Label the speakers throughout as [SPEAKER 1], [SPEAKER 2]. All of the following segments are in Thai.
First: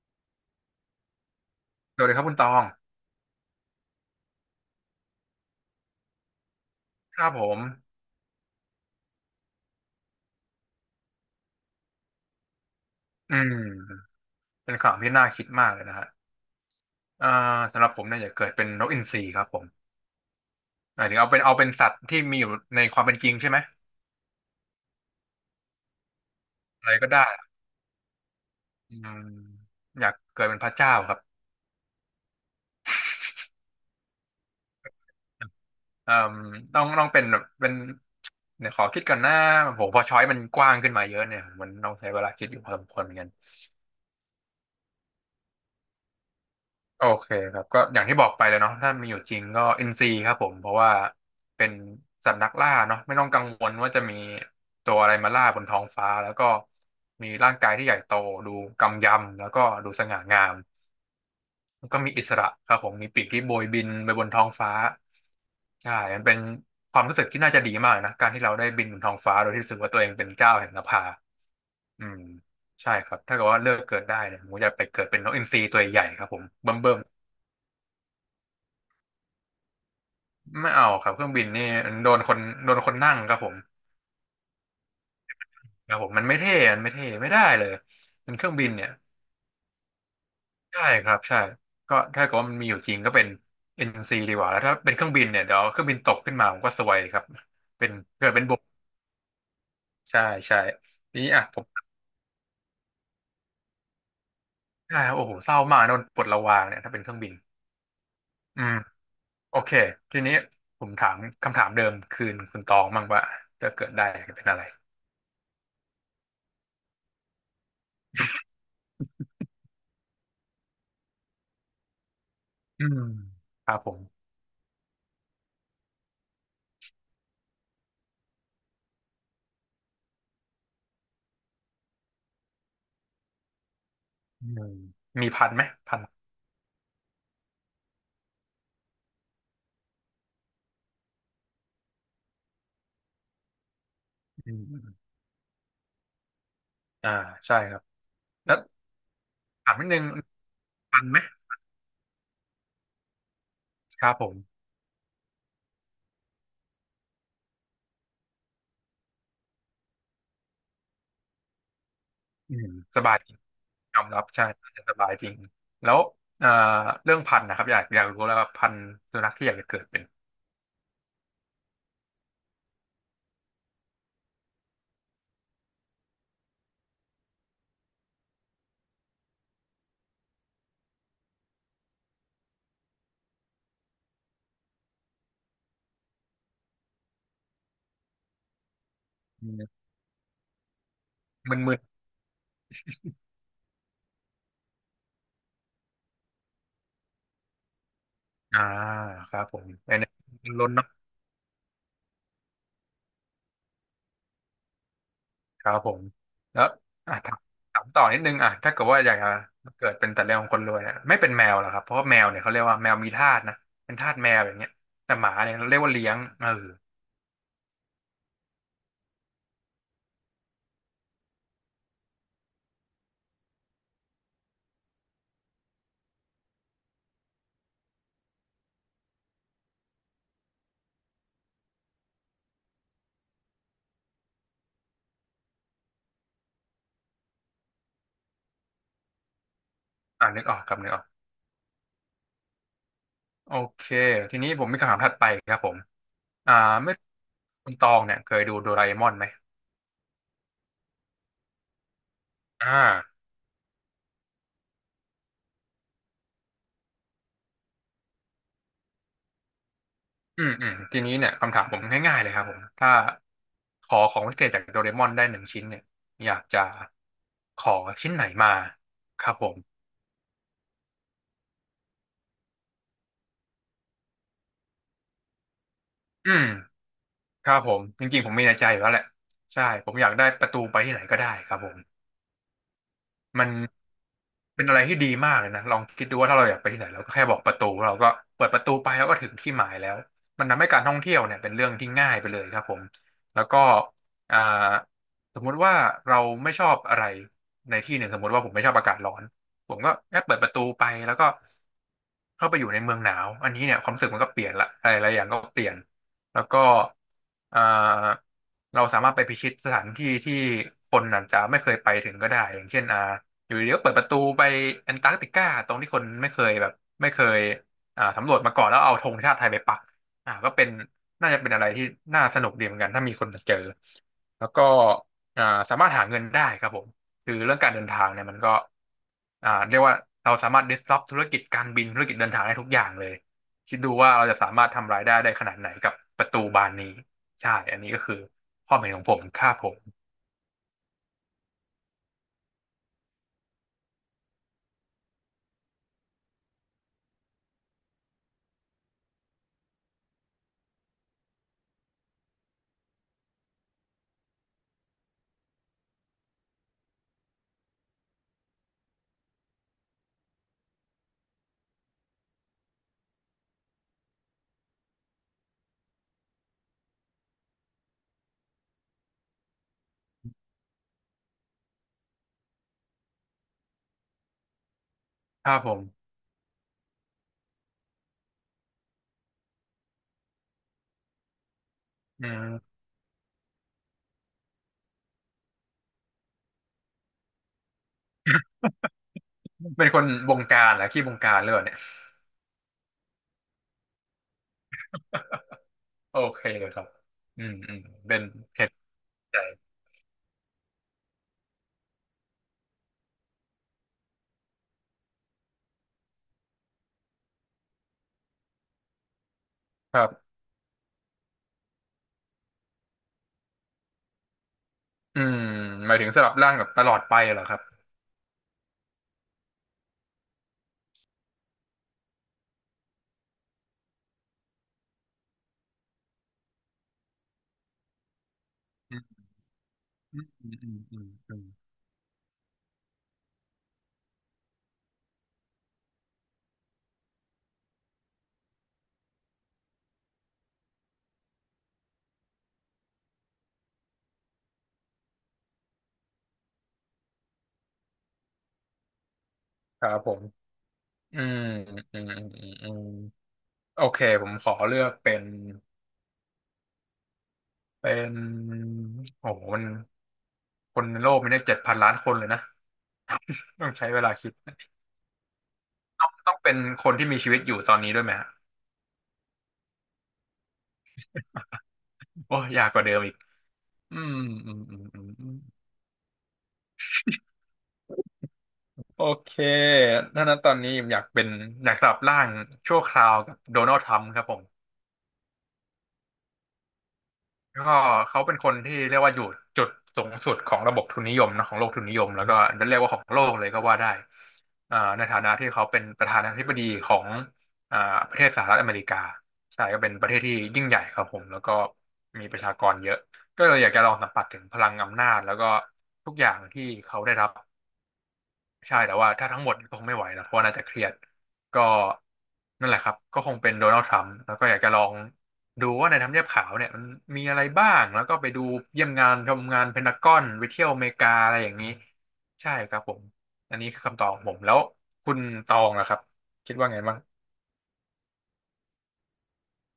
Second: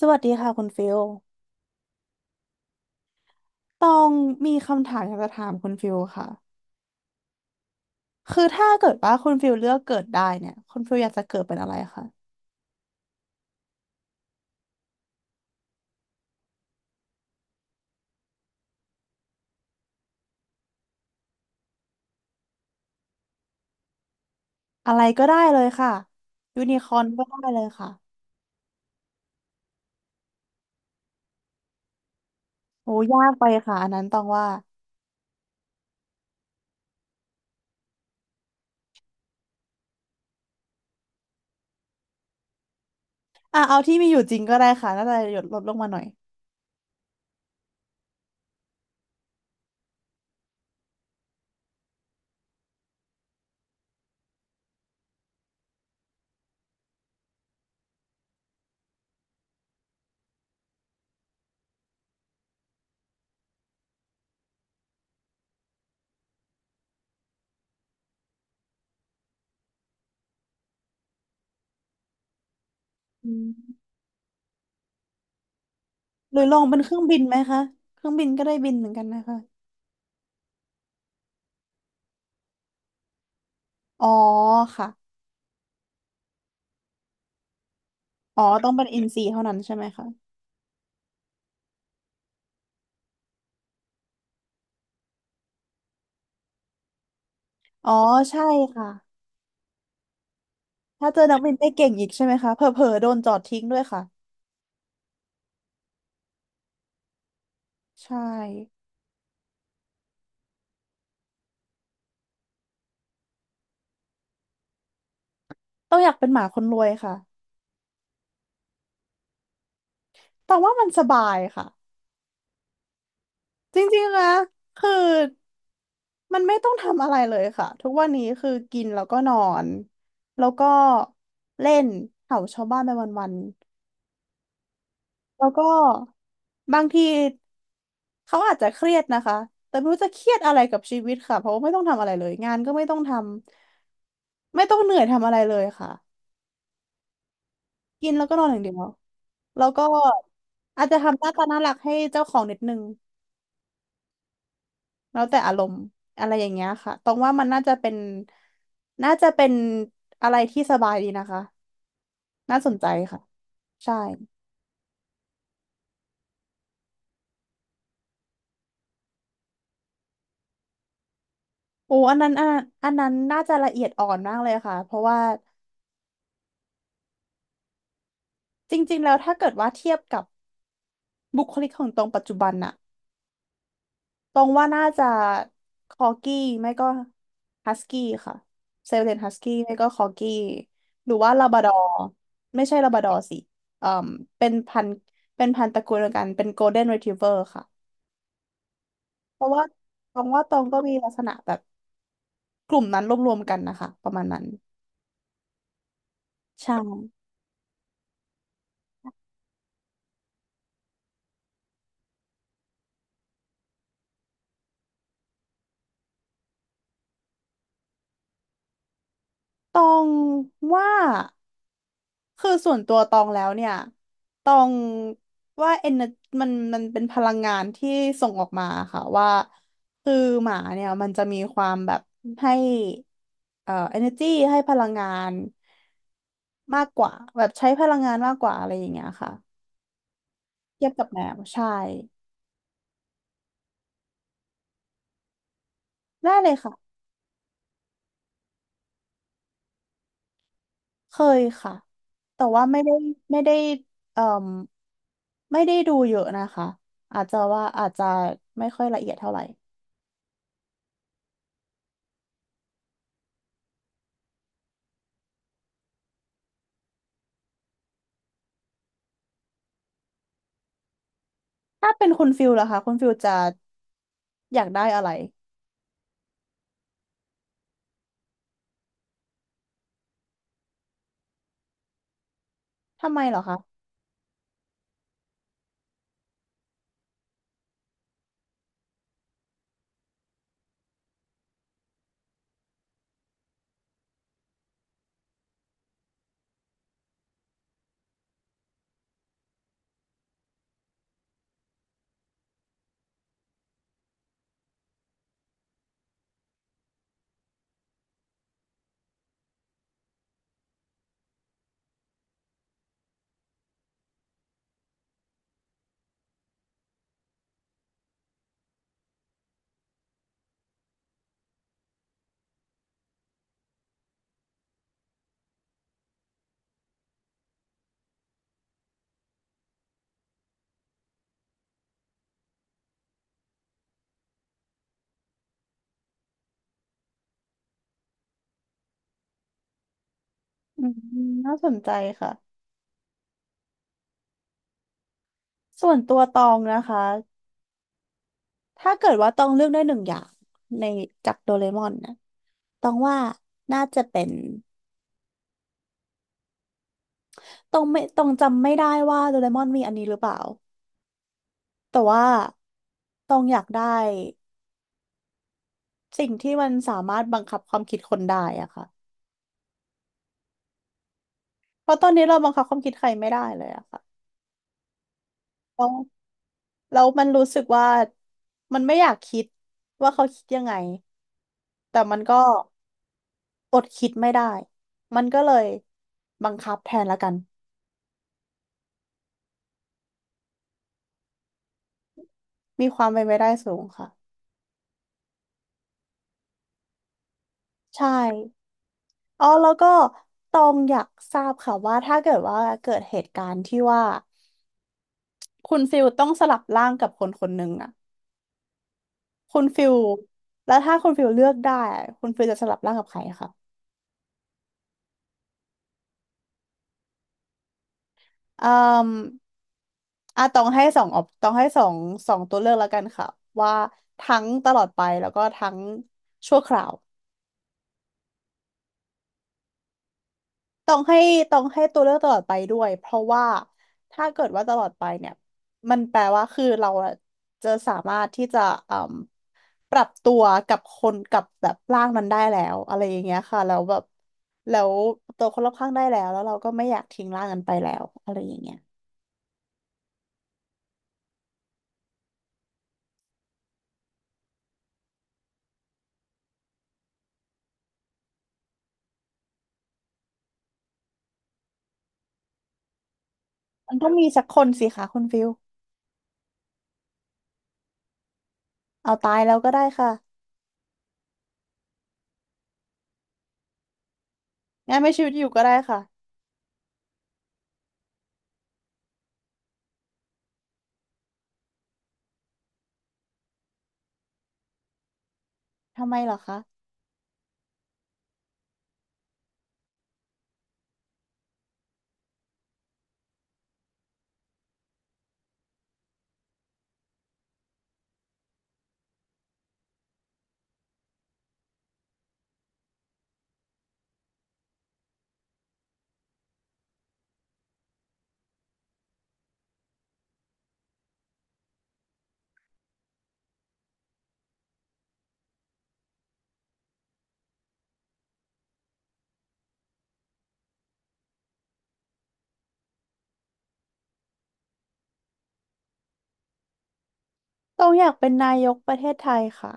[SPEAKER 1] สวัสดีค่ะคุณฟิล
[SPEAKER 2] สวัสดีครับคุณตอง
[SPEAKER 1] ตองมีคำถามอยากจะถามคุณฟิลค่ะ
[SPEAKER 2] ครับผม
[SPEAKER 1] คือถ้าเกิดว่าคุณฟิลเลือกเกิดได้เนี่ยคุณฟิลอยากจะเกิดเป็นอะไรคะ
[SPEAKER 2] อืมเป็นข่าวที่น่าคิดมากเลยนะฮะเอ่อสำหรับผมเนี่ยอย่าเกิดเป็นนกอินทรีครับผมหมายถึงเอาเป็นสัตว์ที่มีอยู่ในความเป็นจริงใช่ไหม
[SPEAKER 1] อะไรก็ได้เลยค่ะยูนิค
[SPEAKER 2] อะไร
[SPEAKER 1] อร์น
[SPEAKER 2] ก็
[SPEAKER 1] ก็
[SPEAKER 2] ได้
[SPEAKER 1] ได้เลยค่ะ
[SPEAKER 2] อืมอยากเกิดเป็นพระเจ้าครับ
[SPEAKER 1] โอ้ยากไปค่ะอันนั้นตองว่า
[SPEAKER 2] เอ่อต้องเป็นแบบเป็นเดี๋ยวขอคิดก่อนนะผมพอช้อยมันกว้างขึ้นมาเยอะเนี่ยมันต้องใช้เวลาคิดอยู่พอสมควรเหมือนกัน
[SPEAKER 1] อ่ะเอาที่มีอยู่จริงก็ได้ค่ะน่าจะหยดลดลงมาหน่อย
[SPEAKER 2] โอเคครับก็อย่างที่บอกไปเลยเนาะถ้ามีอยู่จริงก็อินซีครับผมเพราะว่าเป็นสัตว์นักล่าเนาะไม่ต้องกังวลว่าจะมีตัวอะไรมาล่าบนท้องฟ้าแล้วก็มีร่างกายที่ใหญ่โตดูกำยำแล้วก็ดูสง่างามแล้วก็มีอิสระครับผมมีปีกที่โบยบินไปบนท้องฟ้าใช่มันเป็นความรู้สึกที่น่าจะดีมากเลยนะการที่เราได้บินบนท้องฟ้าโดยที่รู้สึกว่าตัวเองเป็นเจ้าแห่งนภาอืมใช่ครับ
[SPEAKER 1] อื
[SPEAKER 2] ถ้าเกิดว่าเลือก
[SPEAKER 1] ม
[SPEAKER 2] เกิดได้เนี่ยผมอยากไปเกิดเป็นนกอินทรีตัวใหญ่ครับ
[SPEAKER 1] ห
[SPEAKER 2] ผ
[SPEAKER 1] รื
[SPEAKER 2] ม
[SPEAKER 1] อลอง
[SPEAKER 2] เบ
[SPEAKER 1] เป็นเค
[SPEAKER 2] ิ่
[SPEAKER 1] รื่
[SPEAKER 2] ม
[SPEAKER 1] องบิน
[SPEAKER 2] ๆ
[SPEAKER 1] ไหมคะเครื่องบินก็ได้บินเหมือนกันนะคะ
[SPEAKER 2] ไม่เอาครับเครื่องบินนี่มันโดนคนโดนคนนั่งครับผม
[SPEAKER 1] อ๋อค่ะ
[SPEAKER 2] ครับผมมันไม่เท่ไม่ได้เลยเป็น
[SPEAKER 1] อ๋
[SPEAKER 2] เค
[SPEAKER 1] อ
[SPEAKER 2] รื่องบิ
[SPEAKER 1] ต้อ
[SPEAKER 2] น
[SPEAKER 1] งเป็น
[SPEAKER 2] เนี่ย
[SPEAKER 1] อินซีเท่านั้นใช่ไหมคะ
[SPEAKER 2] ใช่ครับใช่ก็ถ้าเกิดว่ามันมีอยู่จริงก็เป็น NC ดีกว่าแล้วถ้าเป็นเครื่องบินเนี่ยเดี๋ยวเครื่องบินตกขึ้นมาผมก็ซวยครับเป็
[SPEAKER 1] อ๋
[SPEAKER 2] น
[SPEAKER 1] อ
[SPEAKER 2] เกิด
[SPEAKER 1] ใช่
[SPEAKER 2] เป็นบก
[SPEAKER 1] ค่ะ
[SPEAKER 2] ใช่ใช่
[SPEAKER 1] ถ้า
[SPEAKER 2] ที
[SPEAKER 1] เจอ
[SPEAKER 2] นี้
[SPEAKER 1] นัก
[SPEAKER 2] อ่ะ
[SPEAKER 1] บิน
[SPEAKER 2] ผ
[SPEAKER 1] ได้
[SPEAKER 2] ม
[SPEAKER 1] เก่งอีกใช่ไหมคะเผลอๆโดนจอดทิ้งด้วยค่ะ
[SPEAKER 2] ใช่โอ้โหเศร้ามากโดนปลดระวางเนี่ยถ้าเป็นเครื่องบิน
[SPEAKER 1] ใช่
[SPEAKER 2] อืมโอเคทีนี้ผมถามคำถามเดิมคืนคุณตองบ้างว่าจะเกิดได้เป็นอะไร
[SPEAKER 1] ต้องอยากเป็นหมาคนรวยค่ะ แต่ว่ามันสบายค่ะ
[SPEAKER 2] อืมครั
[SPEAKER 1] จ
[SPEAKER 2] บผม
[SPEAKER 1] ริงๆนะคือมันไม่ต้องทำอะไรเลยค่ะ ทุกวันนี้คือกินแล้วก็นอน แล้วก็เล่นเห่าชาวบ้านไปวัน
[SPEAKER 2] อืมมี
[SPEAKER 1] ๆ
[SPEAKER 2] พั
[SPEAKER 1] แล้ว
[SPEAKER 2] นไหม
[SPEAKER 1] ก็
[SPEAKER 2] พัน
[SPEAKER 1] บางทีเขาอาจจะเครียดนะคะ แต่ไม่รู้จะเครียดอะไรกับชีวิตค่ะเพราะว่าไม่ต้องทำอะไรเลยงานก็ไม่ต้องทำ
[SPEAKER 2] อื
[SPEAKER 1] ไม่ต้องเหนื่อย
[SPEAKER 2] ม
[SPEAKER 1] ทำอะไรเลยค่ะ
[SPEAKER 2] อ่าใช่ครับ
[SPEAKER 1] กินแล้วก็นอน
[SPEAKER 2] แล้
[SPEAKER 1] อ
[SPEAKER 2] ว
[SPEAKER 1] ย่างเดียว แล้ว
[SPEAKER 2] ถาม
[SPEAKER 1] ก็
[SPEAKER 2] นิดนึง
[SPEAKER 1] อาจจะ
[SPEAKER 2] ทันไห
[SPEAKER 1] ทำ
[SPEAKER 2] ม
[SPEAKER 1] หน้าตาน่ารักให้เจ้าของนิดนึง
[SPEAKER 2] ครับผม
[SPEAKER 1] แล้วแต่อารมณ์อะไรอย่างเงี้ยค่ะตรงว่ามันน่าจะเป็นน่าจะเป็นอะไรที่สบายดีนะคะ
[SPEAKER 2] อื
[SPEAKER 1] น่า
[SPEAKER 2] ม
[SPEAKER 1] สนใจ
[SPEAKER 2] สบาย
[SPEAKER 1] ค่ะ
[SPEAKER 2] จริง
[SPEAKER 1] ใช่
[SPEAKER 2] ยอมรับใช่น่าจะสบายจริงแล้วเอ่อเรื่องพันธุ์นะครับอยากรู้แล้วว่าพันธุ์สุนัขที่อยากจะเกิดเป็น
[SPEAKER 1] โอ้อันนั้นอ่ะอันนั้นน่าจะละเอียดอ่อนมากเลยค่ะเพราะว่าจริงๆแล้วถ้าเกิดว่าเทียบกับบุคลิกของตรงปัจจุบันน่ะตรงว่าน่าจะคอร์กี้ไม่ก็ฮัสกี้ค่ะเซลเลนฮัส
[SPEAKER 2] อื
[SPEAKER 1] กี้ไม่
[SPEAKER 2] ม
[SPEAKER 1] ก็คอร์กี้หรือว่าลาบราดอ
[SPEAKER 2] มึน
[SPEAKER 1] ร์ไม่ใช่ลาบราดอร์สิเอ่อเป็นพันธุ์เป็นพันธุ์ตระกูลเดียวกันเป็นโกลเด้นรีทรีเวอร์ค่ะ
[SPEAKER 2] ๆค
[SPEAKER 1] เพ
[SPEAKER 2] รับ
[SPEAKER 1] ราะ
[SPEAKER 2] ผ
[SPEAKER 1] ว่า
[SPEAKER 2] มไอ้นี่
[SPEAKER 1] ตองว่า
[SPEAKER 2] มั
[SPEAKER 1] ต
[SPEAKER 2] น
[SPEAKER 1] อง
[SPEAKER 2] ล้น
[SPEAKER 1] ก็
[SPEAKER 2] เนาะ
[SPEAKER 1] มีลักษณะแบบกลุ่มนั้นรวมๆกันนะคะประมาณนั้น
[SPEAKER 2] ครับผมแล้ว
[SPEAKER 1] ใช่
[SPEAKER 2] อ่ะถามต่อนิดนึงอ่ะถ้าเกิดว่าอยากจะเกิดเป็นแต่เรื่องของคนรวยเนี่ยไม่เป็นแมวหรอครับเพราะว่าแมวเนี่ยเขาเรียกว่าแมวมีทาสนะเป็นทาสแมวอย่างเงี้ยแต่หมาเนี่ยเราเรียกว่าเลี้ยงเออ
[SPEAKER 1] ตองว่าคือส่วนตัวตองแล้วเนี่ยตองว่าเอนมันมันเป็นพลังงานที่ส่งออกมาค่ะว่าคือหมาเนี่ยมันจะมีความแบบให้energy ให้พลังงานมากกว่าแบบใช้พลังงานมากกว่าอะไรอย่างเงี้ยค่ะ
[SPEAKER 2] นึกออกครับ
[SPEAKER 1] เที
[SPEAKER 2] นึ
[SPEAKER 1] ยบ
[SPEAKER 2] กออ
[SPEAKER 1] กั
[SPEAKER 2] ก
[SPEAKER 1] บแมวใช่
[SPEAKER 2] โอเคทีนี้ผมมีคำถามถัดไปครับผม
[SPEAKER 1] ได้เล
[SPEAKER 2] อ่า
[SPEAKER 1] ย
[SPEAKER 2] ไม่
[SPEAKER 1] ค่ะ
[SPEAKER 2] คุณตองเนี่ยเคยดูโดราเอมอนไหม
[SPEAKER 1] เคยค่ะ แต่ว่าไม่
[SPEAKER 2] อ่า
[SPEAKER 1] ได้ไม่ได้เอ่อไม่ได้ดูเยอะนะคะ อาจจะว่าอาจจะไม่ค่อยละเอียดเท่าไหร่
[SPEAKER 2] อืมอืมทีนี้เนี่ยคำถามผมง่ายๆเลยครับผมถ้าขอของพิเศษจากโดราเอมอนได้หนึ่งชิ้นเนี่ยอยากจะขอชิ้นไหนมาครับผม
[SPEAKER 1] ถ้าเป็นคุณฟิลล่ะคะคุณฟิลจะอยากได้อะไร
[SPEAKER 2] อืมครับผมจริงๆผมมีในใจอยู่แล้วแหละใช่ผมอยากได้ประตูไปที่ไหนก็ได้ครับผม
[SPEAKER 1] ทำไมเหรอ
[SPEAKER 2] มัน
[SPEAKER 1] คะ
[SPEAKER 2] เป็นอะไรที่ดีมากเลยนะลองคิดดูว่าถ้าเราอยากไปที่ไหนเราก็แค่บอกประตูเราก็เปิดประตูไปแล้วก็ถึงที่หมายแล้วมันทำให้การท่องเที่ยวเนี่ยเป็นเรื่องที่ง่ายไปเลยครับผมแล้วก็อ่าสมมุติว่าเราไม่ชอบอะไรในที่หนึ่งสมมุติว่าผมไม่ชอบอากาศร้อนผมก็แค่เปิดประตูไปแล้วก็ เข้าไปอยู่ในเมืองหนาวอันนี้เนี่ยความรู้สึกมันก็เปลี่ยนละอะไรหลายอย่างก็เปลี่ยนแล้วก็อ่าเราสามารถไปพิชิตสถานที่ที่คนอาจจะไม่เคยไปถึงก็ได้อย่างเช่นอยู่ดีๆก็เปิดประตูไปแอนตาร์กติกาตรงที่คนไม่เคยแบบไม่เคยสำรวจมาก่อนแล้วเอาธงชาติไทยไปปักก็เป็นน่าจะเป็นอะไรที่น่าสนุกดีเหมือนกันถ้ามีคนมาเจอ แล้วก็อ่าสามารถหาเงินได้ครับผมคือเรื่องการเดินทางเนี่ยมันก็เรียกว่าเราสามารถ disrupt ธุรกิจการบินธุรกิจเดินทางได้ทุกอย่างเลยคิดดูว่าเราจะสามารถทำรายได้ได้ขนาดไหนกับประตูบานนี้ใช่อันนี้ก็คือความเห็นของผมค่าผม
[SPEAKER 1] อืมน่าสนใจค่ะส่วนตัวตองนะคะ ถ้าเกิดว่าตองเลือกได้หนึ่งอย่างในจากโดเรมอนนะตองว่าน่าจะเป็นตองไม่ตองจำไม่ได้ว่าโดเรมอนมีอันนี้หรือเปล่าแต่ว่าตองอยากได้ สิ่งที่มันสามารถบังคับความคิดคนได้อะค่ะเพราะตอนนี้เราบังคับความคิดใครไม่ได้เลยอะค่ะ
[SPEAKER 2] ค่าผม
[SPEAKER 1] แล้วแล้วมันรู้สึกว่ามันไม่อยากคิดว่าเขาคิดยังไงแต่มัน
[SPEAKER 2] อื
[SPEAKER 1] ก็
[SPEAKER 2] ม
[SPEAKER 1] อดคิดไม่ได้ มันก็เลยบังคับแทนละกัน
[SPEAKER 2] เป็นคนบงการเหรอขี้บงการหรือเปล่าเนี่ย
[SPEAKER 1] มีความเป็นไปได้สูงค่ะ
[SPEAKER 2] โอเคครับอืมอืม
[SPEAKER 1] ใช่
[SPEAKER 2] เป็นเหตุใจ
[SPEAKER 1] อ๋อแล้วก็ตองอยากทราบค่ะว่าถ้าเกิดว่าเกิดเหตุการณ์ที่ว่าคุณฟิลต้องสลับร่างกับคนคนหนึ่งอะคุณฟิล
[SPEAKER 2] ครับ
[SPEAKER 1] แล้วถ้าคุณฟิลเลือกได้อะคุณฟิลจะสลับร่างกับใครคะ
[SPEAKER 2] อืมหมายถึงสลับร่างแบบตลอดไปเหรอครับ
[SPEAKER 1] เอ่ออ่ะต้องให้สองออปต้องให้สองสองตัวเลือกแล้วกันค่ะว่าทั้งตลอดไปแล้วก็ทั้งชั่วคราว
[SPEAKER 2] อืมอืมอืมอืม
[SPEAKER 1] ต้อ
[SPEAKER 2] อื
[SPEAKER 1] ง
[SPEAKER 2] ม
[SPEAKER 1] ให้
[SPEAKER 2] อืม
[SPEAKER 1] ต้องให้ตัวเลือกตลอดไปด้วยเพราะว่าถ้าเกิดว่าตลอดไปเนี่ยมันแปลว่าคือเราอะจะสามารถที่จะเอ่มปรับตัวกับคนกับแบบร่างนั้นได้แล้วอะไรอย่างเงี้ยค่ะแล้วแบบแล้วตัวคนรอบข้างได้แล้วแล้วเราก็ไม่อยากทิ้งร่างนั้นไปแล้วอะไรอย่างเงี้ย
[SPEAKER 2] ครับผม อืมอืมอืมอืมอืมโอเคผมขอเลือกเป็นโอ้โหมันคนในโลกมีได้7,000,000,000คนเลยนะต้องใช้
[SPEAKER 1] มัน
[SPEAKER 2] เว
[SPEAKER 1] ต้อ
[SPEAKER 2] ลา
[SPEAKER 1] งมี
[SPEAKER 2] คิด
[SPEAKER 1] สักคนสิคะคุณฟิล
[SPEAKER 2] ต้องเป็นคนที่มีชีวิตอยู่ตอนนี้ด้วยไหมฮะ
[SPEAKER 1] เอาตายแล้วก็ได้ค่ะ
[SPEAKER 2] โอ้ยากกว่าเดิมอีกอืมอืมอืม
[SPEAKER 1] งั้
[SPEAKER 2] อื
[SPEAKER 1] น
[SPEAKER 2] ม
[SPEAKER 1] ไม่ชี
[SPEAKER 2] อื
[SPEAKER 1] วิต
[SPEAKER 2] ม
[SPEAKER 1] อยู่ก็ได้ค่ะ
[SPEAKER 2] โอเคถ้านั้นตอนนี้ผมอยากสลับร่างชั่วคราวกับโดนัลด์ทรัมป์ครับผม
[SPEAKER 1] ทำไมเหรอคะ
[SPEAKER 2] ก็เขาเป็นคนที่เรียกว่าอยู่จุดสูงสุดของระบบทุนนิยมนะของโลกทุนนิยมแล้วก็เรียกว่าของโลกเลยก็ว่าได้ในฐานะที่เขาเป็นประธานาธิบดีของอ่าประเทศสหรัฐอเมริกาใช่ก็เป็นประเทศที่ยิ่งใหญ่ครับผมแล้วก็มีประชากรเยอะก็เลยอยากจะลองสัมผัสถึงพลังอำนาจแล้วก็ทุกอย่างที่เขาได้รับ ใช่แต่ว่าถ้าทั้งหมดก็คงไม่ไหวนะเพราะว่าน่าจะเครียดก็นั่นแหละครับก็คงเป็นโดนัลด์ทรัมป์แล้วก็อยากจะลองดูว่าในทำเนียบขาวเนี่ยมันมีอะไรบ้างแล้วก็ไปดูเยี่ยมงานชมงานเพนทากอนไปเที่ยวอเมริกาอะไรอย่างนี้ใช่ครับผมอันนี้คือคำตอบของผมแล้วคุณตองนะครับคิดว่าไงบ้าง
[SPEAKER 1] ต้องอยากเป็นนายกประเทศไทยค่ะ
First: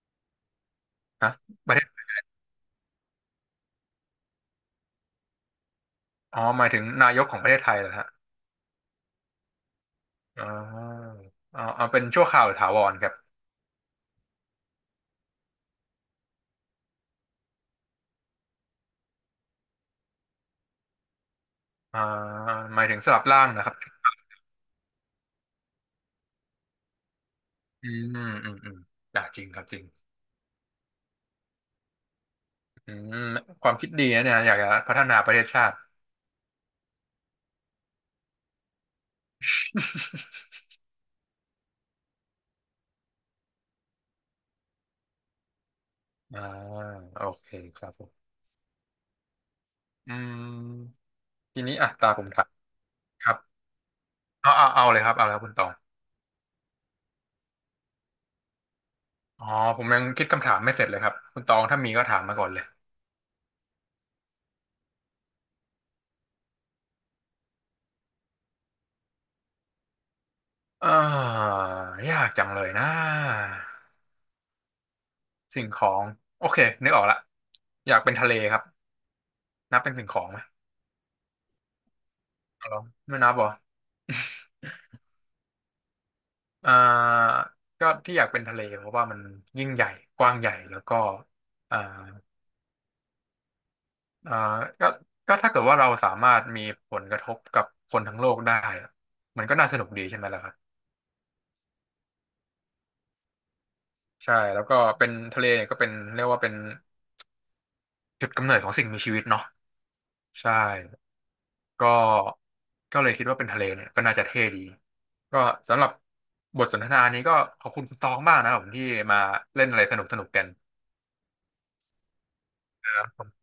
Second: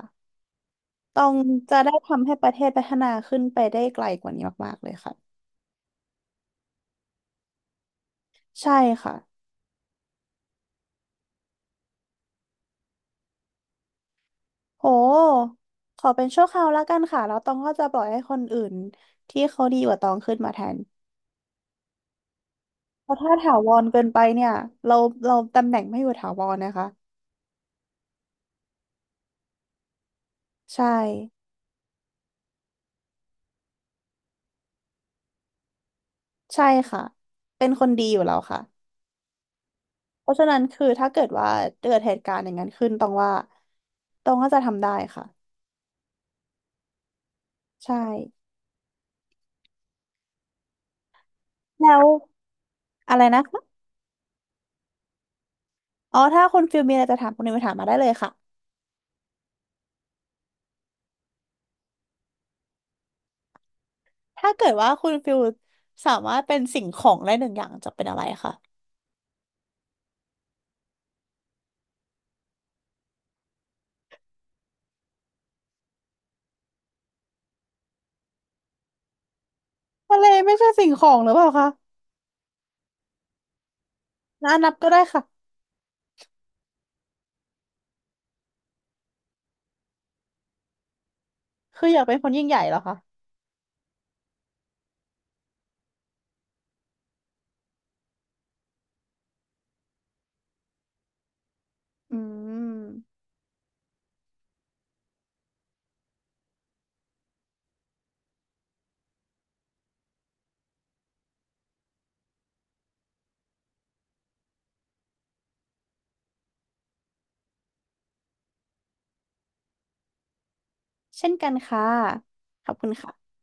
[SPEAKER 1] ต้อ
[SPEAKER 2] ฮะ
[SPEAKER 1] ง
[SPEAKER 2] ป
[SPEAKER 1] จะ
[SPEAKER 2] ระเทศ
[SPEAKER 1] ได้ทำให้ประเทศพัฒนาขึ้นไปได้ไกลกว่านี้มากๆเลยค่ะ
[SPEAKER 2] อ๋อหมายถึงนายกของประเทศไทยเหรอฮะ
[SPEAKER 1] ใช่ค่ะ
[SPEAKER 2] อ๋อเอาเป็นชั่วคราวหรือถาวรครับ
[SPEAKER 1] โหขอเป็นชั่วคราวแล้วกันค่ะแล้วตองก็จะปล่อยให้คนอื่นที่เขาดีกว่าตองขึ้นมาแทน
[SPEAKER 2] อ่าหมายถึง
[SPEAKER 1] เพ
[SPEAKER 2] ส
[SPEAKER 1] ราะ
[SPEAKER 2] ลับ
[SPEAKER 1] ถ้า
[SPEAKER 2] ร่าง
[SPEAKER 1] ถา
[SPEAKER 2] นะค
[SPEAKER 1] ว
[SPEAKER 2] รับ
[SPEAKER 1] รเกินไปเนี่ยเราเราตำแหน่งไม่อยู่ถาวรนะคะ
[SPEAKER 2] อืมอืมอืมอ่าจริงครับจริง
[SPEAKER 1] ใช่
[SPEAKER 2] อืมความคิดดีนะเนี่ยอยากจะพัฒนาประเทศชาติ
[SPEAKER 1] ใช่ค่ะเป็นคนดีอยู่แล้วค่ะ เพราะฉะนั้นคือถ้าเกิดว่าเกิดเหตุการณ์อย่างนั้นขึ้นต้องว่าต้องก็จะทำได้ค่ะ
[SPEAKER 2] อ่าโอเคครับ
[SPEAKER 1] ใช่
[SPEAKER 2] ผมอืมทีนี้อ่ะ
[SPEAKER 1] แล้ว
[SPEAKER 2] ตาผมถาม
[SPEAKER 1] อะไร
[SPEAKER 2] ครับ
[SPEAKER 1] นะคะ
[SPEAKER 2] เอาเลยครับเอาแล้วคุณตอง
[SPEAKER 1] อ๋อถ้าคุณฟิลมีอะไรจะถามคุณนิวถามมาได้เลยค่ะ
[SPEAKER 2] อ๋อผมยังคิดคำถามไม่เสร็จเลยครับคุณตองถ้ามีก็ถามมาก่อนเลย
[SPEAKER 1] ถ้าเกิดว่าคุณฟิลสามารถเป็นสิ่งของได้หนึ่งอย่างจะเป็นอะไรคะ
[SPEAKER 2] อ่ายากจังเลยนะสิ่งของโอเคนึกออกละอยากเป็นทะเลครับนับเป็นสิ่งข
[SPEAKER 1] ทะ
[SPEAKER 2] อ
[SPEAKER 1] เล
[SPEAKER 2] งไหม
[SPEAKER 1] ไม่ใช่สิ่งของหรือเปล่าคะ
[SPEAKER 2] เอาลองไม่นับเหรอ
[SPEAKER 1] นะนับก็ได้ค่ะ
[SPEAKER 2] อ่าก็ที่อยากเป็นทะเลเพราะว่ามันยิ่งใหญ่กว้างใหญ่แล้วก็อ่า
[SPEAKER 1] คืออยากเป็นคนยิ่งใหญ่เหรอคะ
[SPEAKER 2] อ่าก็ถ้าเกิดว่าเราสามารถมีผลกระทบกับคนทั้งโลกได้อะมันก็น่าสนุกดีใช่ไหมล่ะครับ
[SPEAKER 1] อืม
[SPEAKER 2] ใช่แล้วก็เป็นทะเลเนี่ยก็เป็นเรียกว่าเป็นจุดกำเนิดของสิ่งมีชีวิตเนาะใช่ก็ก็เลยคิดว่าเป็นทะเลเนี่ยก็น่าจะเท่ดีก็สำหรับบทสนทนานี้ก็ขอบคุณคุณตองมากนะครับผมที่มาเล่นอะไรสนุกสนุกกัน
[SPEAKER 1] เช่นกันค่ะขอบคุณค่ะ